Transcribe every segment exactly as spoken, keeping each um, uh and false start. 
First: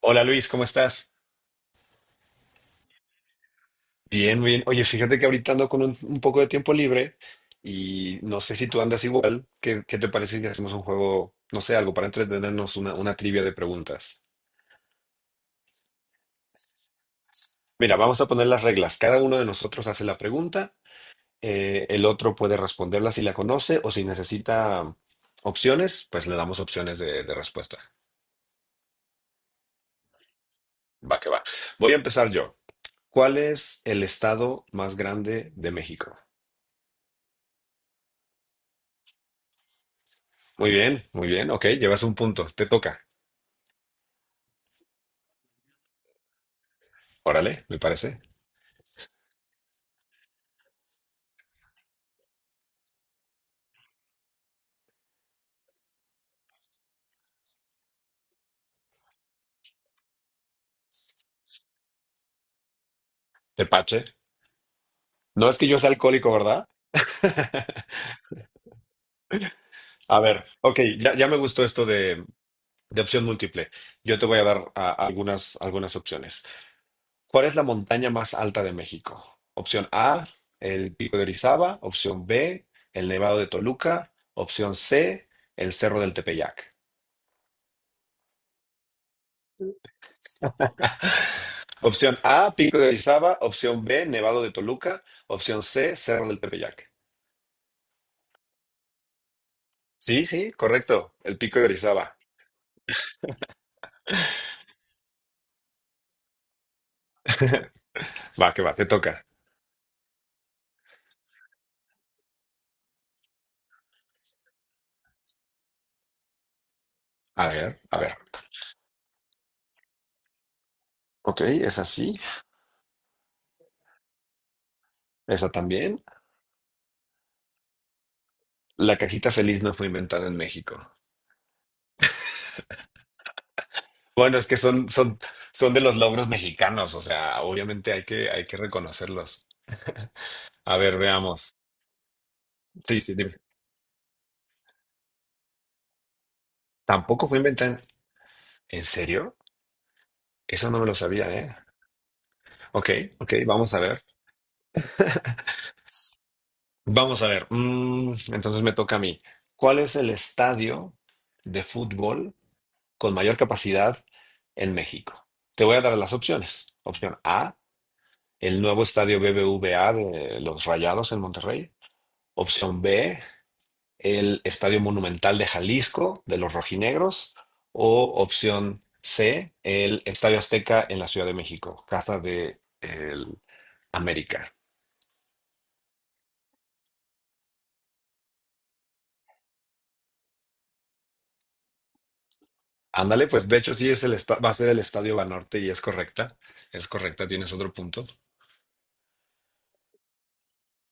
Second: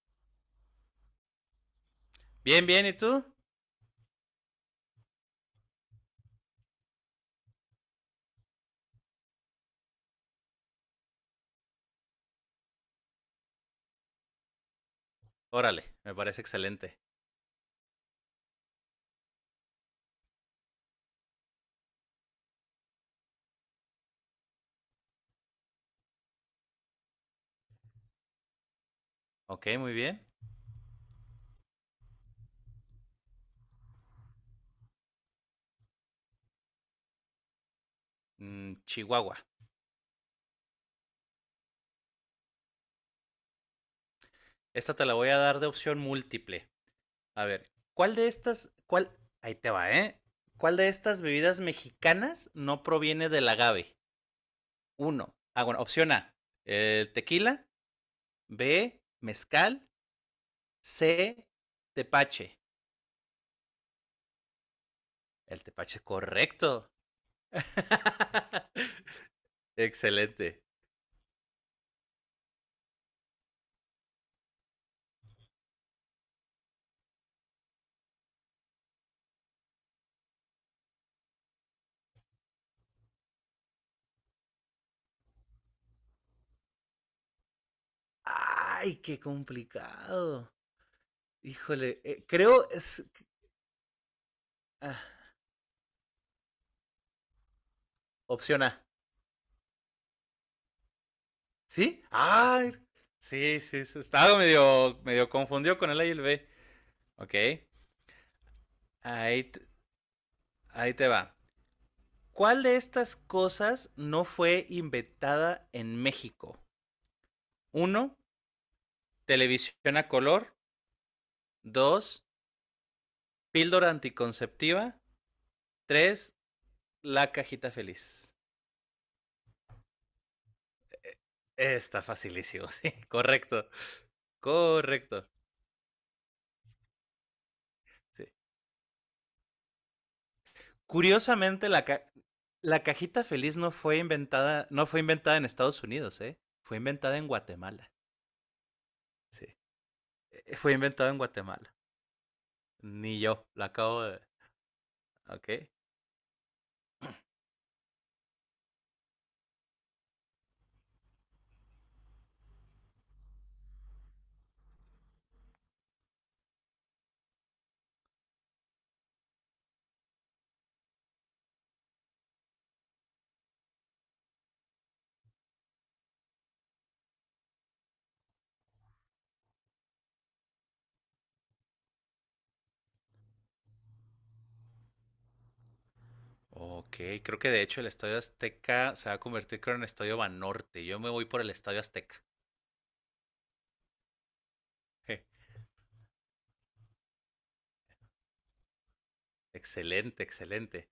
Hola Luis, ¿cómo estás? Bien, bien, ¿y tú? Bien, bien. Oye, fíjate que ahorita ando con un, un poco de tiempo libre y no sé si tú andas igual. ¿Qué, qué te parece si hacemos un juego, no sé, algo para entretenernos, una, una trivia de preguntas? Órale, me parece excelente. Mira, vamos a poner las reglas. Cada uno de nosotros hace la pregunta, eh, el otro puede responderla si la conoce o si necesita opciones, pues le damos opciones de, de respuesta. Ok, muy bien. Va que va. Voy a empezar yo. ¿Cuál es el estado más grande de México? Mm, Chihuahua. Muy bien, muy bien. Ok, llevas un punto. Te toca. Esta te la voy a dar de opción múltiple. A Órale, ver, me ¿cuál parece. de estas, cuál, ahí te va, ¿eh? ¿Cuál de estas bebidas mexicanas no proviene del agave? Uno, ah, bueno, opción A, el tequila. B, mezcal. C, tepache. Tepache. No es El que yo sea tepache alcohólico, ¿verdad? correcto. A ver, Excelente. ok, ya, ya me gustó esto de, de opción múltiple. Yo te voy a dar a- algunas, algunas opciones. ¿Cuál es la montaña más alta de México? Opción A, el Pico de Orizaba. Opción B, el Nevado de Toluca. Opción C, el Cerro del Tepeyac. Ay, qué complicado. Híjole, Opción eh, A, creo, Pico de es- Orizaba. Opción B, Nevado de Ah, Toluca. Opción C, Cerro del Tepeyac. opción A. Sí, sí, correcto. El Pico de ¿Sí? Orizaba. Ah, sí, sí, sí, estaba medio, medio confundido con el A y el B. Ok, Va, que va, te toca. ahí, t- ahí te va. ¿Cuál de estas cosas no fue inventada en México? A ver, a ver. Uno, televisión a color. Ok, es así. Dos, píldora anticonceptiva. Esa también. Tres, la cajita feliz. La cajita feliz no fue inventada en México. Está facilísimo, sí, correcto, Bueno, es que son, son, correcto. son de los logros mexicanos, o sea, obviamente hay Sí. que, hay que reconocerlos. A ver, veamos. Curiosamente, la, ca- la Sí, sí, cajita dime. feliz no fue inventada, no fue inventada en Estados Unidos, ¿eh? Fue inventada Tampoco en fue inventada. Guatemala. ¿En ¿En serio? Sí. Eh, Eso Fue no me lo inventada en sabía, ¿eh? Guatemala. Ok, Ni ok, yo, la vamos a acabo ver. de. Ok. Vamos a ver. Mm, entonces me toca a mí. ¿Cuál es el estadio de fútbol con mayor capacidad en México? Te voy a dar las opciones. Opción A, el nuevo estadio B B V A de los Rayados en Monterrey. Opción B, el Estadio Monumental de Jalisco de los Rojinegros. O opción C, el Estadio Azteca en la Ciudad de México, casa de el América. Ok, creo que de hecho el Estadio Azteca se va a convertir, creo, en el Estadio Banorte. Yo me voy por el Estadio Azteca. Ándale, pues de hecho sí es el esta- va a ser el Estadio Je, Banorte y es correcta. Es correcta, tienes otro punto. excelente, excelente.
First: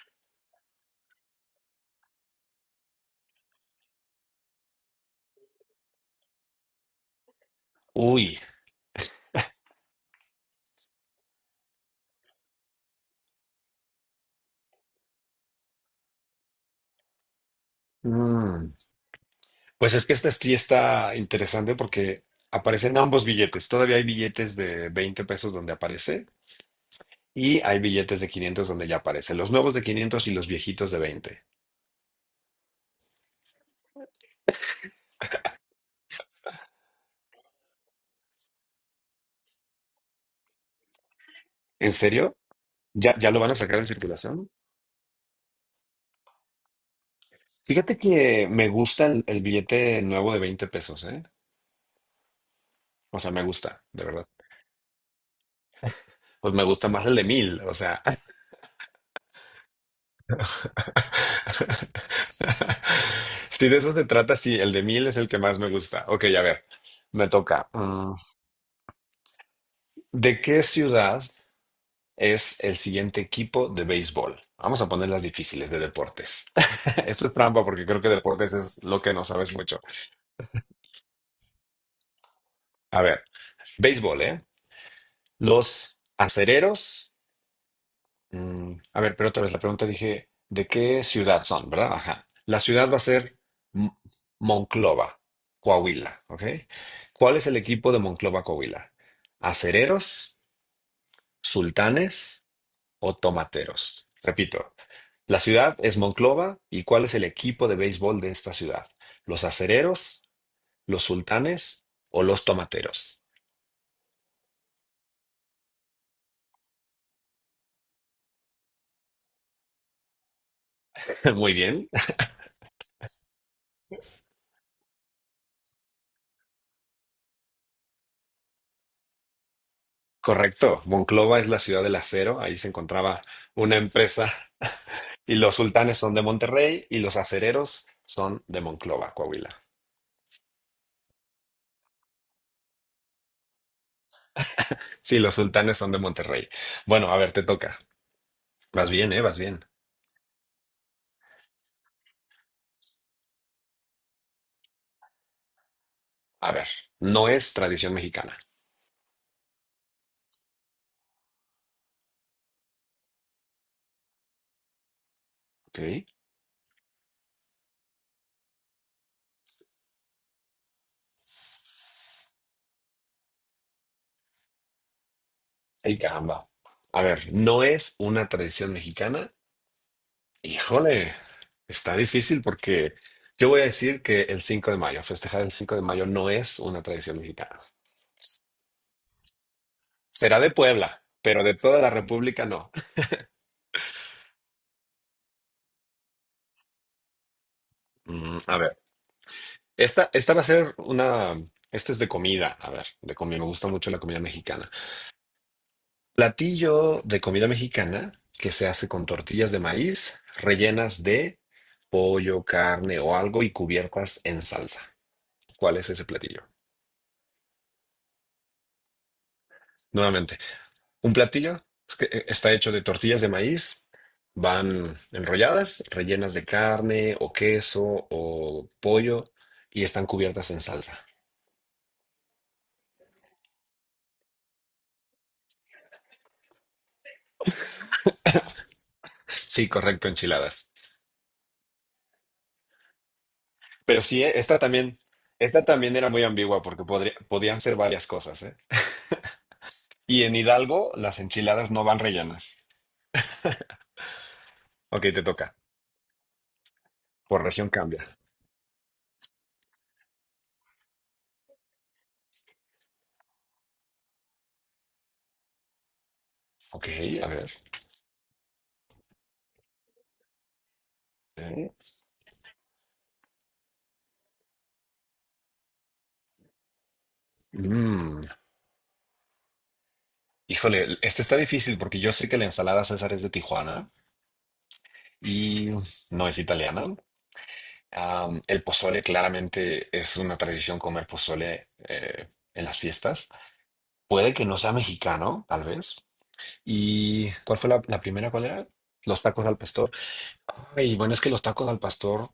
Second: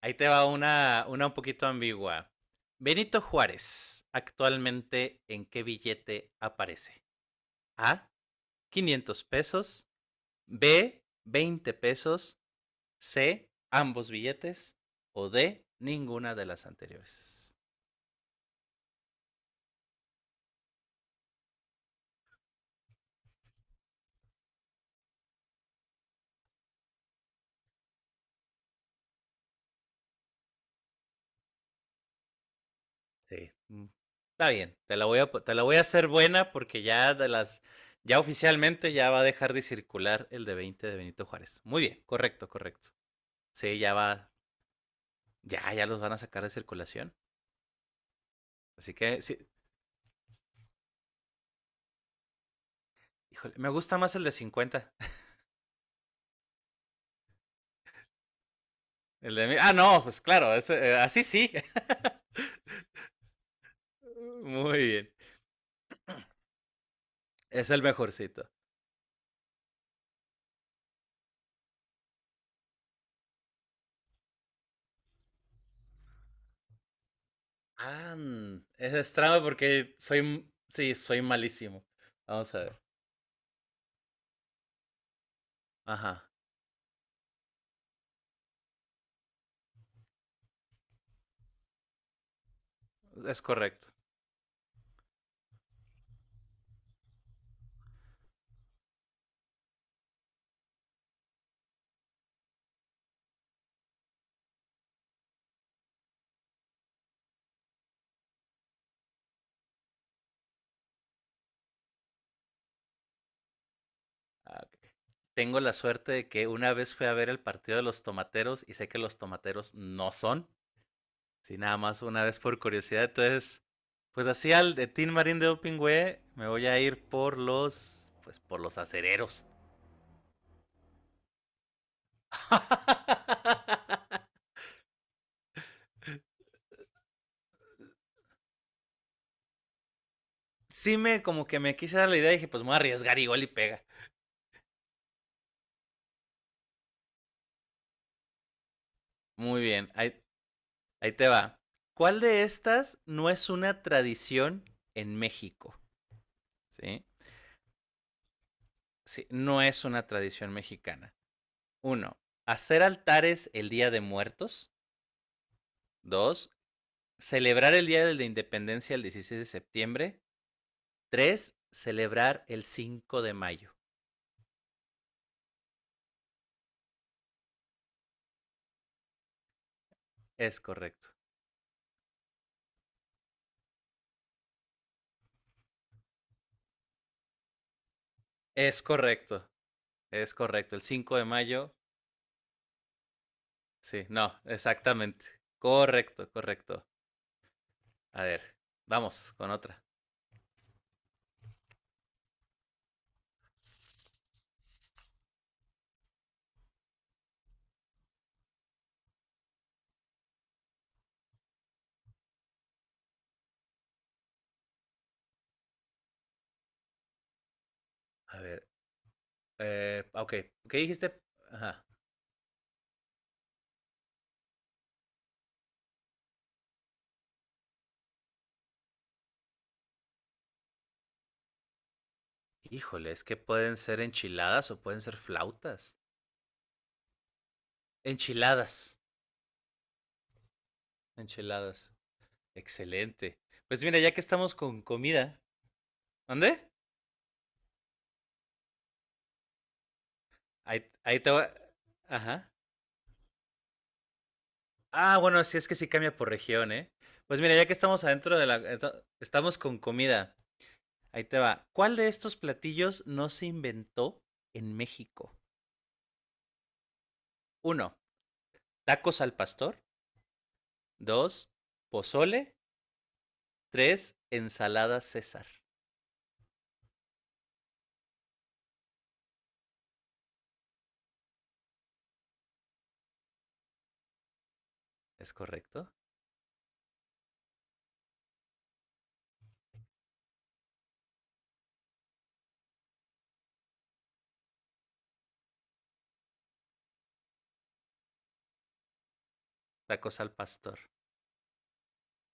Ahí te va una, una un poquito ambigua. Benito Juárez, actualmente, ¿en qué billete aparece? A, Uy, quinientos pesos, B, veinte pesos. C, ambos billetes. O D, ninguna de las anteriores. mm, pues es que esta sí está interesante porque aparecen ambos billetes. Todavía hay billetes de veinte pesos donde aparece. Y hay billetes de quinientos donde ya aparecen los nuevos de quinientos y los viejitos de veinte. Sí. mm, Está bien. Te la voy a, te la voy a hacer buena porque ya de las. Ya oficialmente ya va a dejar de circular el de veinte de Benito Juárez. Muy ¿En bien, serio? correcto, correcto. ¿Ya, ya lo van a sacar Sí, en ya va. circulación? Ya, ya los van a sacar de circulación. Fíjate que me Así gusta que, el, sí. el billete nuevo de veinte pesos, ¿eh? O sea, me Híjole, me gusta, gusta de más el verdad. de cincuenta. Pues me gusta más el de mil, o sea. El de. Ah, no, pues claro, ese, eh, así sí. Si de eso se trata, sí, el de Muy mil bien. es el que más me gusta. Ok, a ver, me toca. Es el Mm, mejorcito. ¿De qué ciudad es el siguiente equipo de béisbol? Vamos a poner las difíciles de deportes. Esto es trampa porque creo que Ah, deportes es eso lo es que no trampa sabes mucho. porque soy, m- sí, soy malísimo. Vamos a ver. A ver, béisbol, ¿eh? Los Ajá, acereros. Mm, a ver, pero otra vez la pregunta dije, ¿de qué ciudad son, verdad? Ajá. La ciudad va a ser es correcto. M- Monclova, Coahuila, ¿ok? ¿Cuál es el equipo de Monclova, Coahuila? ¿Acereros, sultanes o tomateros? Repito, la ciudad es Monclova y ¿cuál es el equipo de béisbol de esta ciudad? ¿Los acereros, los sultanes o los tomateros? Ah, ok. Tengo la suerte de que una vez fui a ver el partido de los tomateros y sé que los tomateros no son. Muy Sí, nada bien. más una vez por curiosidad. Entonces, pues así al de Tin Marín de Opingüe me voy a ir por los, pues por los acereros. Correcto, Monclova es la ciudad del acero, ahí se encontraba una empresa y los sultanes son de Monterrey y los acereros son de Monclova, Coahuila. Sí me, como que me quise dar la idea y dije, pues me voy a arriesgar igual y pega. Sí, los sultanes son de Monterrey. Bueno, a ver, te toca. Vas bien, ¿eh? Vas bien. Muy bien, ahí, ahí te va. ¿Cuál de estas no es una tradición en México? A ver, ¿Sí? no es tradición mexicana. Sí, no es una tradición mexicana. Uno, hacer altares el Día de Muertos. Ok. Dos, celebrar el Día de la Independencia el dieciséis de septiembre. Tres, celebrar el cinco de mayo. Ay, caramba. A ver, no es una tradición mexicana. Es correcto. Híjole, está difícil porque yo voy a decir que el cinco de mayo, festejar el cinco de mayo no es una tradición mexicana. Es correcto. Es Será de correcto. El Puebla, cinco de pero de mayo. toda la República no. Sí, no, exactamente. Correcto, correcto. A Mm, ver, A ver, vamos con otra. esta, esta va a ser una. Esto es de comida. A ver, de comida. Me gusta mucho la comida mexicana. Platillo de comida mexicana que se hace con tortillas de maíz rellenas de pollo, carne o algo y cubiertas en salsa. ¿Cuál es ese platillo? A ver, Eh, ok, Nuevamente. ¿qué Un dijiste? platillo Ajá. es que eh, está hecho de tortillas de maíz, van enrolladas, rellenas de carne o queso o pollo y están cubiertas en salsa. Híjole, es que pueden ser enchiladas o pueden ser flautas. Enchiladas, Sí, correcto, enchiladas. enchiladas. Excelente. Pues mira, Pero ya que sí, eh, estamos esta con también, comida, esta también era muy ¿dónde? ambigua porque podría- podían ser varias cosas, ¿eh? Y en Ahí, Hidalgo ahí las te va. enchiladas no van Ajá. rellenas. Ok, Ah, te bueno, toca. sí es que sí cambia por región, ¿eh? Pues Por mira, ya región que cambia. estamos adentro de la... esta- Estamos con comida. Ahí te va. ¿Cuál de estos platillos no se inventó en México? Ok, a ver. Uno, tacos al pastor. Dos, Eh, pozole. Tres, ensalada César. Mm, Híjole, este está difícil porque yo sé que la ensalada César es de Tijuana, ¿Es y correcto? no es italiana. Am, el pozole claramente es una tradición comer pozole eh, en las fiestas. Puede que no sea mexicano, tal vez. ¿Y cuál fue la, la primera? ¿Cuál era? Los tacos al pastor. Tacos al pastor. Ay, bueno, es que los tacos al pastor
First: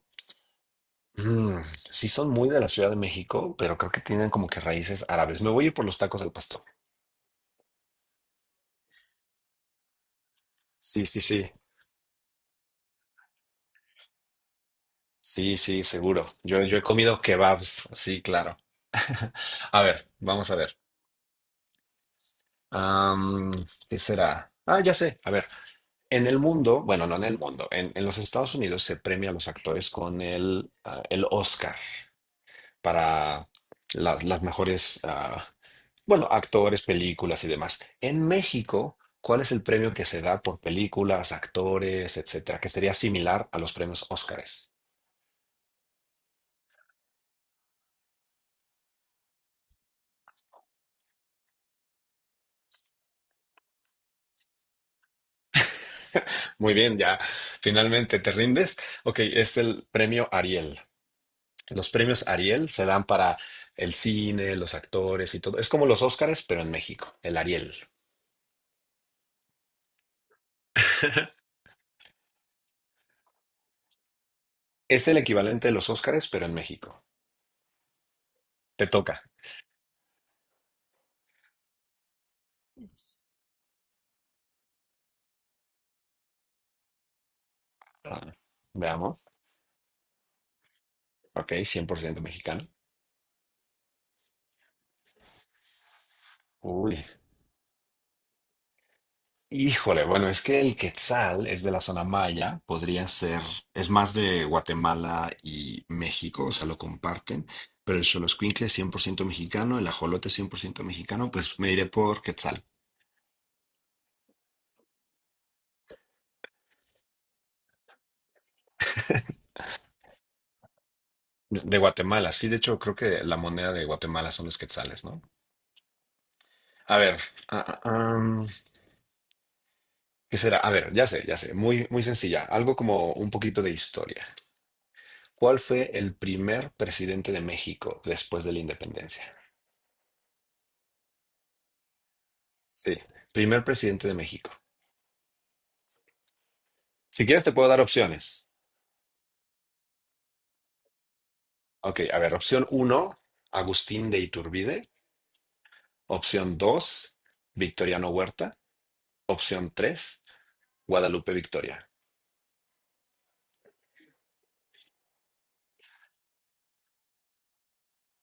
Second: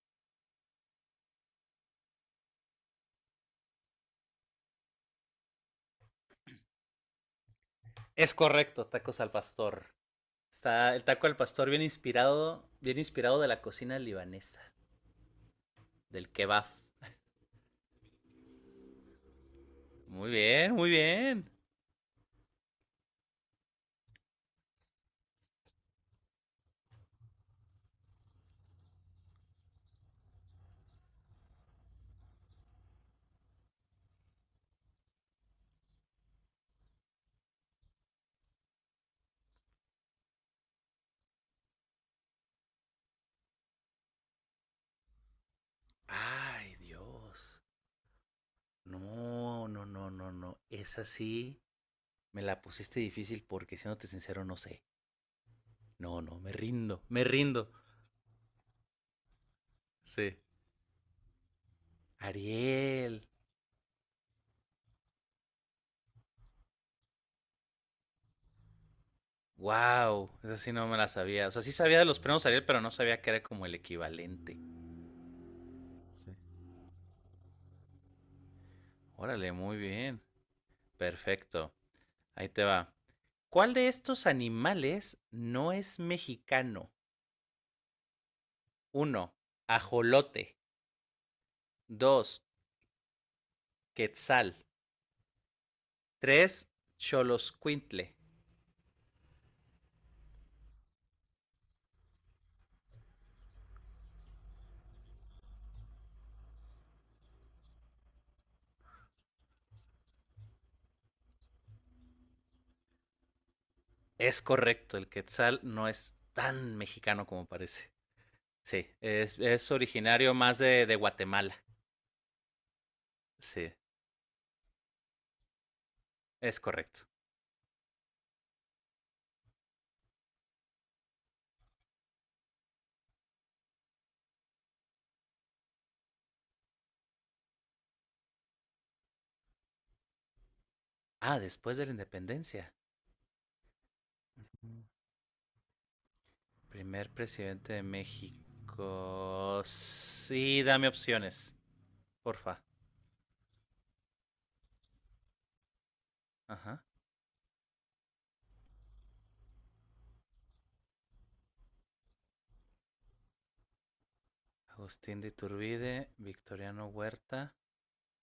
mm, sí son muy de la Ciudad de México, pero creo que tienen como que raíces árabes. Me voy a ir por los tacos al pastor. Es correcto, tacos al pastor. Está Sí, el sí, taco al sí. pastor bien inspirado, bien inspirado de la cocina libanesa, Sí, sí, seguro. del Yo, kebab. yo he comido kebabs. Sí, claro. A ver, Muy vamos a bien, ver. muy bien. Am, ¿Qué será? Ah, ya sé. A ver, en el mundo, bueno, no en el mundo, en, en los Estados Unidos se premia a los actores con el, ah, el Oscar para las, las mejores, ah, bueno, actores, películas y demás. En México, ¿cuál es el premio que se da por películas, actores, etcétera? Que sería similar a los premios Óscares. Ay, Dios. No, no, no, no, no. Esa sí me la pusiste difícil porque siéndote sincero no sé. No, no, me Muy bien, rindo, ya me rindo. finalmente te rindes. Ok, es el premio Sí. Ariel. Los premios Ariel se dan Ariel. para el cine, los actores y todo. Es como los Óscares, pero en México, el Ariel. Wow, esa sí no me la sabía. O sea, sí sabía de los premios Ariel, pero no sabía que era como el equivalente. Es el equivalente de los Óscares, Sí. pero en México. Te toca. Órale, muy bien. Perfecto. Ahí te va. ¿Cuál de estos animales no es mexicano? Ah, veamos. Uno, ajolote. Ok, cien por ciento Dos, mexicano. quetzal. tres. Uy. Choloscuintle. Híjole, bueno, es que el Quetzal es de la zona maya, podría ser, es más de Guatemala y México, o sea, lo comparten, pero el Xoloscuincle es cien por ciento mexicano, el ajolote es cien por ciento mexicano, pues me iré por Quetzal. Es correcto, el quetzal no es tan mexicano como parece. Sí, es, es originario más de, de Guatemala. De de Guatemala, sí, de hecho creo que la moneda Sí, de Guatemala son los quetzales, ¿no? es A correcto. ver, ah, ah, am, ¿qué será? A ver, ya sé, ya sé, muy, muy sencilla, algo como un poquito de historia. ¿Cuál fue el primer presidente de México después de la independencia? Ah, después de la independencia. Sí, primer presidente de México. Mm. Primer Si quieres te puedo presidente dar de opciones. México. Sí, dame opciones, Ok, a ver, porfa. opción uno, Agustín de Iturbide. Opción Ajá. dos, Victoriano Huerta. Opción tres, Guadalupe Victoria Agustín de Iturbide, Victoriano Huerta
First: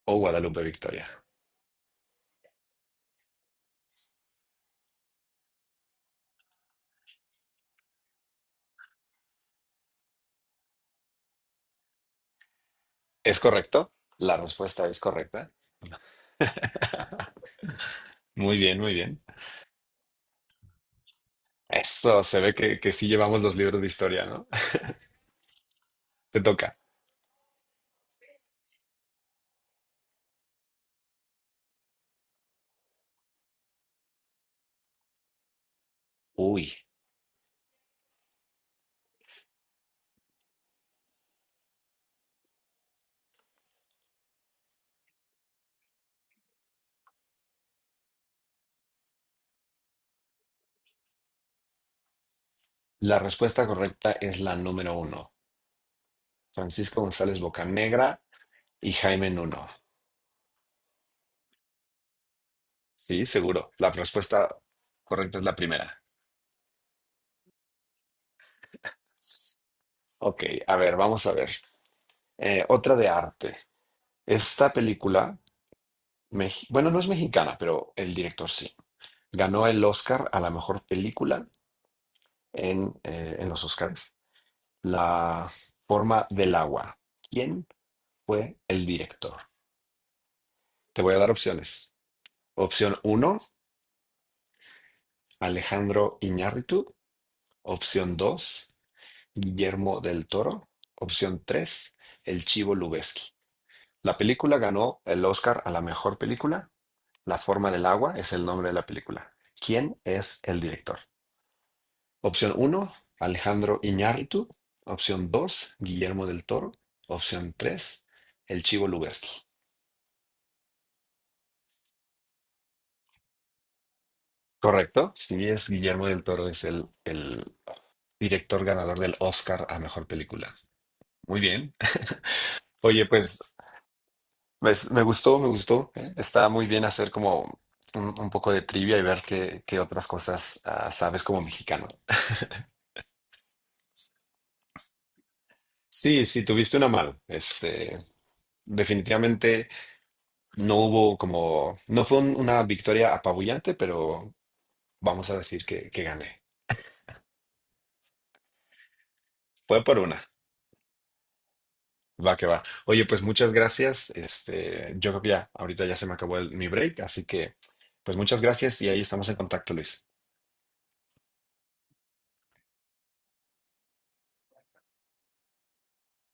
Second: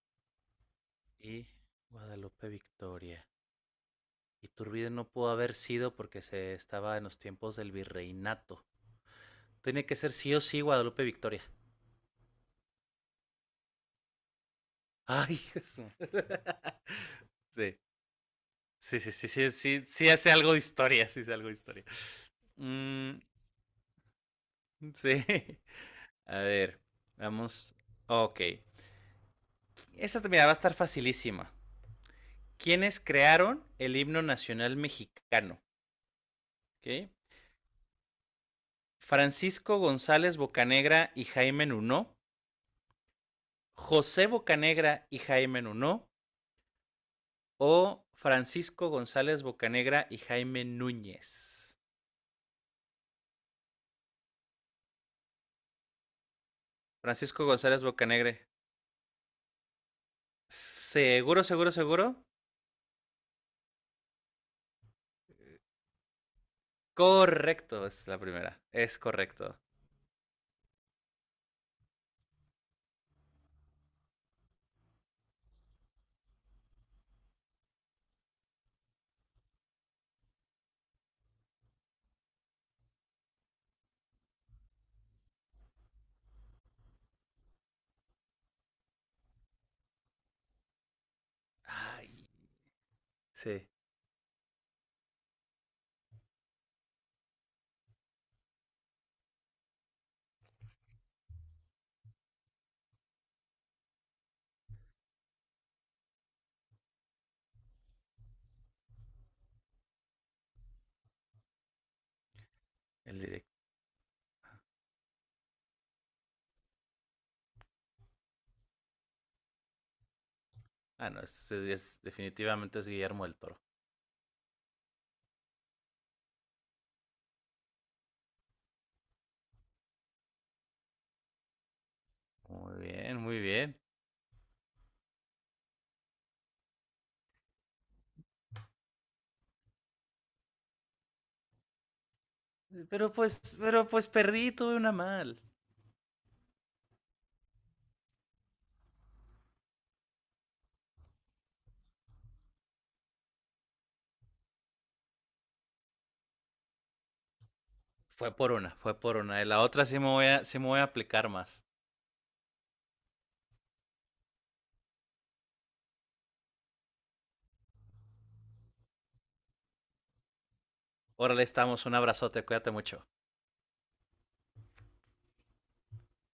o Guadalupe Victoria. y Guadalupe Victoria. Iturbide no pudo haber sido porque se estaba en los tiempos del virreinato. Tiene que ser sí o sí Guadalupe Victoria. ¿Es correcto? La respuesta es Ay, correcta. Jesús. Sí, Muy bien, muy sí, sí, bien. sí, sí, sí, sí hace algo de historia, sí hace algo de historia. Eso, se ve que, que sí Mm, llevamos los libros de historia, ¿no? sí. A Te toca. ver, vamos. Ok. Esta mira, va a estar facilísima. ¿Quiénes crearon el himno nacional mexicano? Uy, ¿Ok? Francisco González Bocanegra y Jaime Nuno, José Bocanegra y Jaime Nuno o Francisco González Bocanegra y Jaime Núñez. la respuesta correcta es la número uno. Francisco González Francisco González Bocanegra Bocanegra. y Jaime Nuno. Seguro, seguro, seguro. Sí, seguro. La respuesta correcta es la primera. Correcto, es la primera. Es correcto. Ok, a ver, vamos a ver. Eh, otra de arte. Esta película, mex- bueno, no es mexicana, pero el director sí. Ganó el Oscar a la mejor película en, eh, en los Oscars. La forma del agua. ¿Quién fue el director? Te voy a dar opciones. Ay, Opción uno, sí, Alejandro Iñárritu. Opción dos, Guillermo del Toro. Opción tres, El Chivo Lubeski. La película ganó el Oscar a la mejor película. La forma del agua es el nombre de la película. ¿Quién es el director? Opción uno, el directo. Alejandro Iñárritu. Opción dos, Guillermo del Toro. Opción tres, El Chivo Lubeski. Ah, no, es, es- es, definitivamente es Guillermo del Toro. Correcto. Sí, es Guillermo del Toro, es el, el director ganador del Oscar a mejor película. Muy bien. Muy Oye, bien, pues muy bien. pues, me gustó, me gustó. ¿Eh? Está muy bien hacer como un, un poco de trivia y ver qué, qué otras cosas ah, sabes como mexicano. Pero pues, pero pues perdí, tuve una mal. Sí, sí, tuviste una mano. Este, definitivamente no hubo como, no fue un- una victoria apabullante, pero vamos a decir que, que gané. Fue por una, fue por una. Y la Fue otra por sí me una. voy a, sí me voy a aplicar más. Va que va. Oye, pues muchas gracias. Este, yo creo que ya, ahorita ya se me acabó el- mi break, así que pues muchas gracias y ahí estamos en contacto, Luis. Órale, estamos. Un abrazote, cuídate mucho.